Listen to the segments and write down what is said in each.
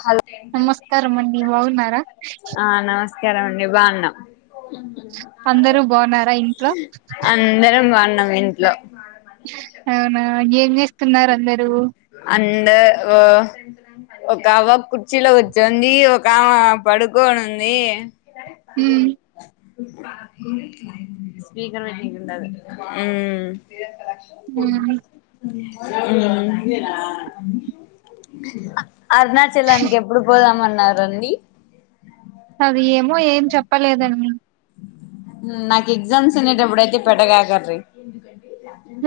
Hello నమస్కారం అండి బాగున్నారా ఆ నమస్కారం అండి బాగున్నాం అందరూ బాగున్నారా ఇంట్లో అందరం బాగున్నాం ఇంట్లో అవునా ఏం చేస్తున్నారు అందరూ అన్ ట్యాగో ఒక అవ్వ కుర్చీలో కుచ్చోంది ఒక అమ పడుకోని ఉంది అదే హ్మ్ స్పీకర్ పెట్టిండది హ్మ్ అరుణాచలానికి ఎప్పుడు పోదాం మన్న నాదండి అది ఏమో ఏం చెప్పలేదండి నాకు ఎగ్జామ్స్ ఉన్నాయి గప్పుడయితే పెట్ట బాకండి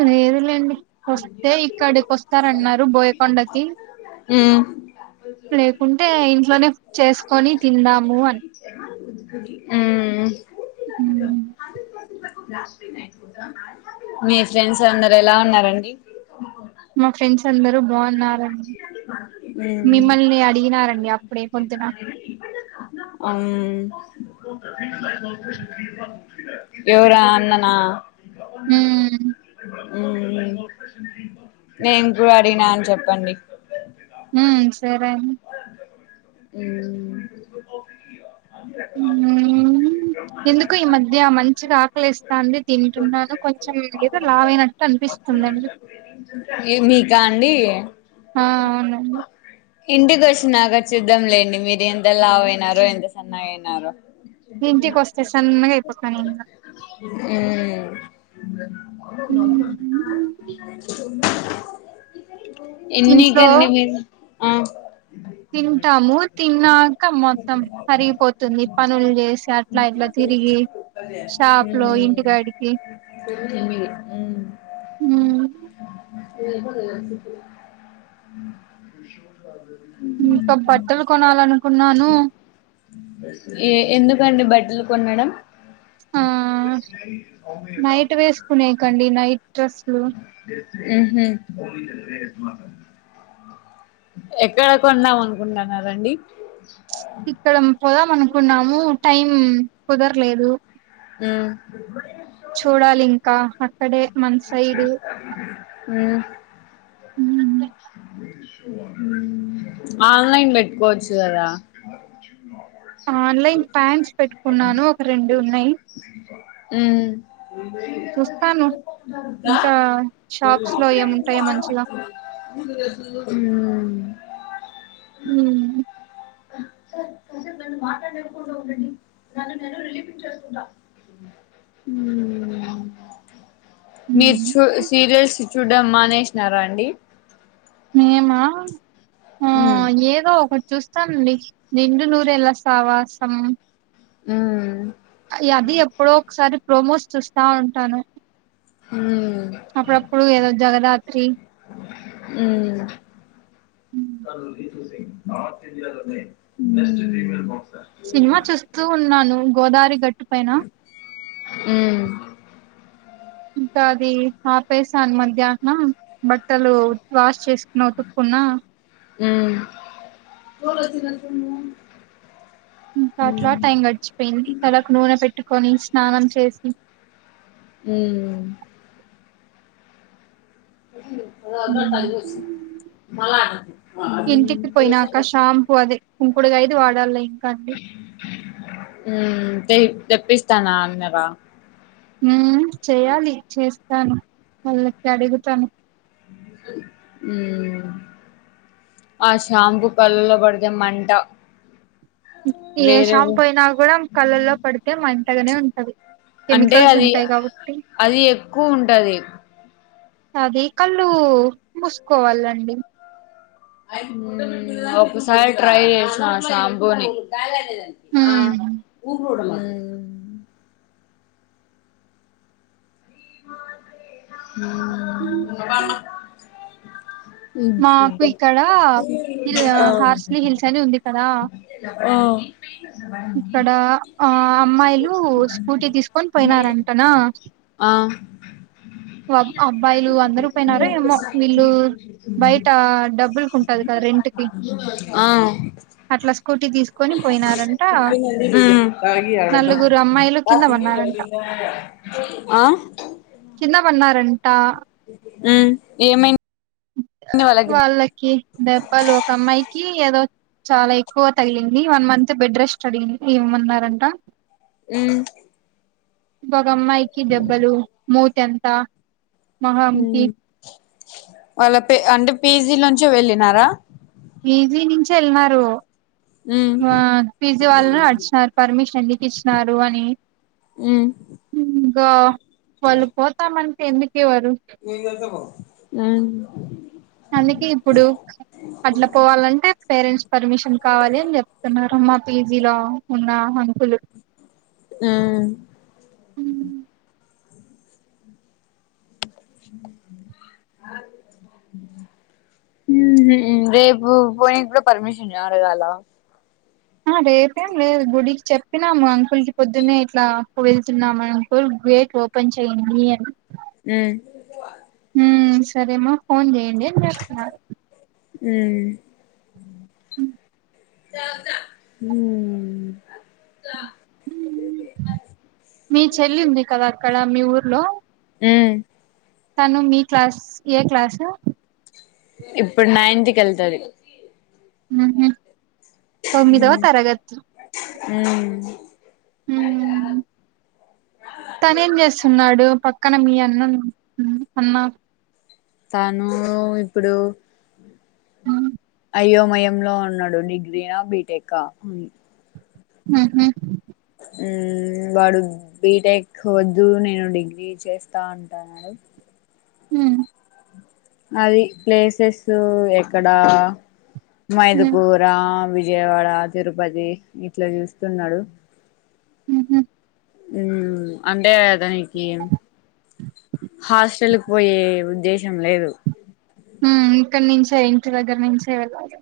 లేదులేండి వస్తే ఇక్కడికి వస్తారన్నారు బోయకొండకి మ్మ్ లేకుంటే ఇంట్లోనే చేసుకొని తిందాము అని ఉమ్ హ్మ్ మీ ఫ్రెండ్స్ అందరు ఎలా ఉన్నారండి మా ఫ్రెండ్స్ అందరు బాగున్నారు మ్మ్ మిమ్మల్ని అడిగినారంండి అప్పుడే పొద్దున అన్ ఎవరో అన్ననా ఉమ్ నేను కూడ అడిగిన అని చెప్పండి హ్మ్ సరే అం ఉమ్ మ్మ్ ఎందుకో ఈ మధ్య మంచిగా ఆకలిస్తాంది తింటున్నాను కొంచెం ఏదో లావయినట్టు ఏ మీకా అండి ఆ అవునండి ఇంటికి వచ్చినక చూద్దాంలేండి మీరు ఎంత లావయినారో ఎంత సన్నమయినారో ఇంటికి వస్తే సన్నగా అయిపోతను ఇంకా ఆ హ్మ్. ఎన్ని ఇంట్లో గన్నీ మీ తింటాము తిన్నాక మొత్తం కరిగిపోతుంది పనులు చేసి అట్లా ఇట్లా తిరిగి షాప్ లో ఇంటికాడికి ఉమ్ హ్మ్ ఏ నను ఏ ఎందుకండి బట్టలు కొనడం ఆ నైట్ వేసుకునే కండి నైట్ డ్రెస్సులు ఉహు ఎక్కడ కొందాం అనుకుంటున్నరండి ఇక్కడ పోదామనుకున్నాము టైం కుదరలేదు ఆ చూడాలి ఇంకా అక్కడే మన సైడ్ అ ఆన్లైన్ పెట్టుకోవచ్చు కదా ఆన్లైన్ ప్యాంట్స్ పెట్టుకున్నాను ఒక రెండు ఉన్నాయి ఉమ్ చూస్తాను ఇంకా షాప్స్ లో ఏముంటాయో మంచిగా మ్మ్ ఉం కాసేపు నన్ను మాట్లాడకుంటూ ఉండండి దాన్న నేను రిలీఫ్ ఇచ్చేస్తుంటా ఉ మీరు చూ సీరియల్స్ చూడమానేసినారా అండి మేమా ఆ మ్మ్ ఏదో ఒక చూస్తానండి నిండు నూరుళ్లా సావాసం ఉమ్ అ అది ఎప్పుడో ఒకసారి ప్రోమోస్ చూస్తా ఉంటాను ఆ అప్పుడప్పుడు ఏదో జగదాత్రి అ మ్మ్ సినిమా చూస్తూ ఉన్నాను గోదారి గట్టు పైన ఇంకా అది వేసాన్ మధ్యాహ్నం బట్టలు వాష్ చేసుకున్నా ఉతుక్కున్న మ్మ్ ఇంకా అట్లా మ్మ్ టైం గడిచిపోయింది తలాకు నూనె పెట్టుకొని స్నానం చేసి మ్మ్ వదిన హ్మ్ తలకు పోసింది ఇంటికి పోయినాక షాంపూ అదే కుంకుడు గాయదీ వాడాలి ఇంకా అండి ఉ తెప్పిస్తా అన్నారా ఉ చేయాలి చేస్తాను వాళ్ళకి అడుగుతాను ఉ ఊ ఆ షాంపూ కళ్ళల్లో పడితే మంట ఏ వేరేది షాంపు అయినా కూడా కళల్లో పడితే మంటగనే ఉంటుంది అంటే అది అది ఎక్కువ ఉంటది అది కళ్ళు మూసుకోవాలండి ఒకసారి ట్రై చేసాను షాంపుని ఆ మ్మ్ ఊరు ఉండమని ఊ ఉ ఆ మాకు ఇక్కడ హిల్ హార్స్లీ హిల్స్ అని ఉంది కదా ఓ టీవీ సౌండ్ ఇక్కడ ఆ అమ్మాయిలు స్కూటీ తీసుకొని పోయినారంటనా ఆ అబ్బాయిలు అందరు పోయినారో ఏమో వీళ్ళు బయట డబ్బులకు ఉంటది కదా రెంట్ కి ఆ ఉ అట్లా స్కూటీ తీసుకొని పోయినారంట నలుగురు అమ్మాయిలు కింద పన్నారంట ఆ తినమన్నారంట ఉ ఏమైనా వాళ్ళకి దెబ్బలు ఒక అమ్మాయికి ఏదో చాలా ఎక్కువ తగిలింది వన్ మంత్ బెడ్ రెస్ట్ అడిగింది ఇవ్వమన్నారంట ఉ ఒకమ్మాయికి దెబ్బలు మూత అంత మొహానికి ఉమ్ వాళ్ళ ప అంటే పీజీ నుంచి వెళ్ళినారా పీజీ నుంచి వెళ్ళినారు ఉమ్ పీజీ వాళ్ళను అడిగినారు పర్మిషన్ మీకు ఇచ్చినారు అని ఉ ఇగ వాళ్ళు పోతామంటే ఎందుకు ఇయరు ఆ అందుకే ఇప్పుడు అట్ల పోవాలంటే పేరెంట్స్ పర్మిషన్ కావాలి అని చెప్తున్నారు అమ్మ పీజీలో ఉన్న అంకులు ఉమ్ ఆ రేపు పోయినా కూడా పర్మిషన్ అడగాలా ఆ రేపేం లేదు గుడికి చెప్ప చెప్పినాము అంకుల్ కి పొద్దున్న ఇట్లా వెళ్తున్నాం అంకుల్ గేట్ ఓపెన్ చేయండి అని ఉమ్ ఉ సరే అమ్మ ఫోన్ చెయండి అని చెప్పినారు ఉ ఉ ఉ మీ చెల్లి ఉంది కదా అక్కడ మీ ఊర్లో ఏ తను మీ క్లాస్ ఏ క్లాసు ఇప్పుడు నైన్త్కి వెళ్తది ఉహు తొమ్మిదవ ఉమ్ తరగతి ఉమ్ ఉమ్ తనే ఏం చేస్తున్నాడు పక్కన మీ [inaudible] అన్మ తను ఇప్పుడు ఆ అయ్యోమయంలో ఉన్నాడు డిగ్రీనా బీటెకా ఉహు ఉమ్ వాడు బిటెక్ వద్దు నేను డిగ్రీ చేస్తా అంటన్నాడు ఉ అది ప్లేసెస్ ఎక్కడ మైదుకూర వి విజయవాడ తిరుపతి ఇట్లా చూస్తున్నాడు ఉహు ఉమ్ అంటే దానికి హాస్టల్ కు పోయే ఉద్దేశం లేదు ఉ ఇక్కడ నుంచే ఇంటి దగ్గర నుంచే వెళ్ళాలి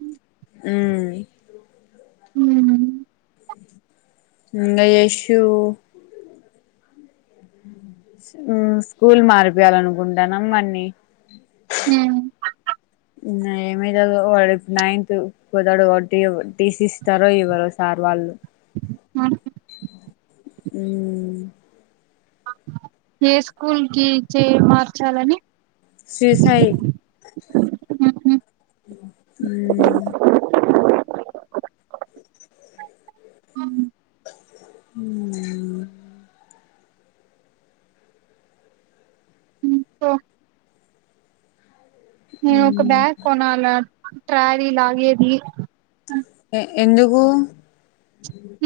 ఉమ్ ఉమ్ ఇంగ యష్యూ స్కూల్ మారిపోయాలినుకుంటానం వాడ్ని ఉ ఇంగ ఏమైతదో వాడు ఇప్పుడు నైన్త్ కుతాడు కాబట్టి టీసి ఇస్తారో ఎవ్వరో సార్ వాళ్ళు ఉ [inaudible] ఉ ఏ స్కూల్ కి చే మార్చాలని శ్రీ సాయి ఉహు ఉమ్ ఉమ్ ఉమ్ పో నేను ఒక మ్మ్ బ్యాగ్ కొనాల ట్రారీ లాగేది ఏ ఎందుకు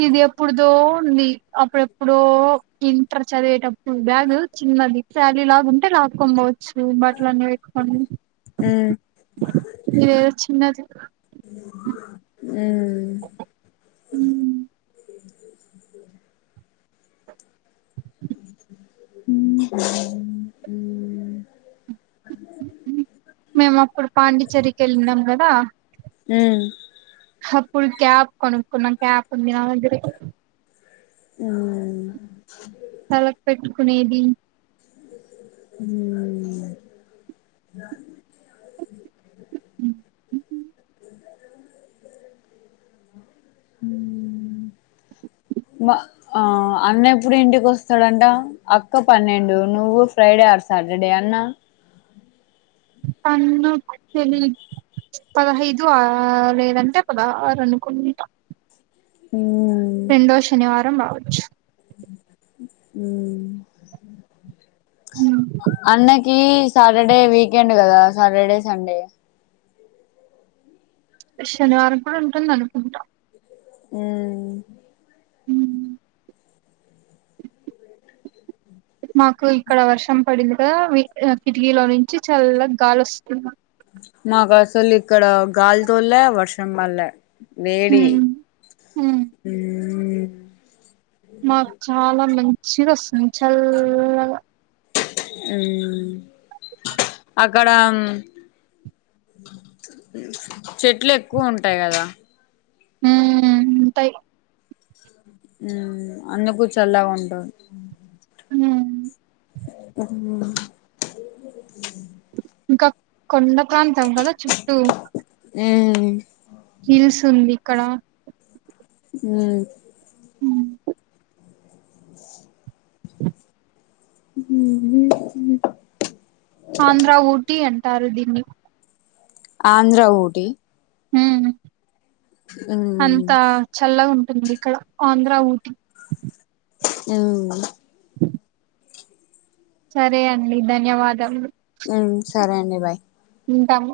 ఇది ఎప్పుడుదో ఉంది అప్పుడెప్పుడో ఇంటర్ చదివేటప్పుడు బ్యాగ్ చిన్నది శాలీ లాగా ఉంటేరా పట్టుకొని పోవచ్చు బట్టలన్నీ పెట్టుకొని మ్మ్ ఇదేదో చిన్నది ఉ ఉ మేము అప్పుడు పాండిచ్చేరికి ఎళ్ళినం కదా ఉ అప్పుడు క్యాప్ కొనుకున్నా క్యాప్ ఉంది నా దగ్గరే ఊ తలకు పెట్టుకునేది ఉమ్ మా ఆ అన్న ఎప్పుడు ఇంటికి వస్తాడంట, అక్క పన్నెండు, నువ్వు ఫ్రైడే అ సాటడే అన్న అందు తెలి పదహైదు ఆ లేదంటే పదహారు అనుకుంటున్న మ్మ్ రెండో శనివారం రావచ్చు. ఉమ్ ఉమ్ ఏ సాటర్డే వీకెండ్ కదా, సాటర్డే సండే. శనివారం కూడా ఉంటుందనుకుంటా ఉమ్ ఉమ్ మాకు ఇక్కడ వర్షం పడింది కదా, వి కిటికీలో నుంచి చల్ల గాలి వస్తుంది. నాకు అసలు ఇక్కడ గాలి తోల్లే, వర్షం పల్లే. వేడి ఉమ్ ఉమ్ ఉమ్ మాకు చాలా మంచిగ వస్తుంది చల్లగా. ఉమ్ అక్కడ చెట్లు ఎక్కువ ఉంటాయి కదా. ఉమ్ ఉంటయి అందుకు చల్లగా ఉంటది ఉమ్ ఉమ్ ఇంకా కొండ ప్రాంతం కద చుట్టూ. ఉమ్ హిల్స్ ఉంది ఇక్కడ. ఉమ్ ఉమ్ ఉమ్ టారు దీన్ని. ఆంధ్ర ఊటి హ్మ్ ఉమ్ అంతా చల్లగ ఉం టుంది ఇక్కడ ఆంధ్ర, ఊటి. ఉమ్ సరే అండి ధన్యవాదములు. ఉమ్ సరే అండి బాయ్. ఉంటాము.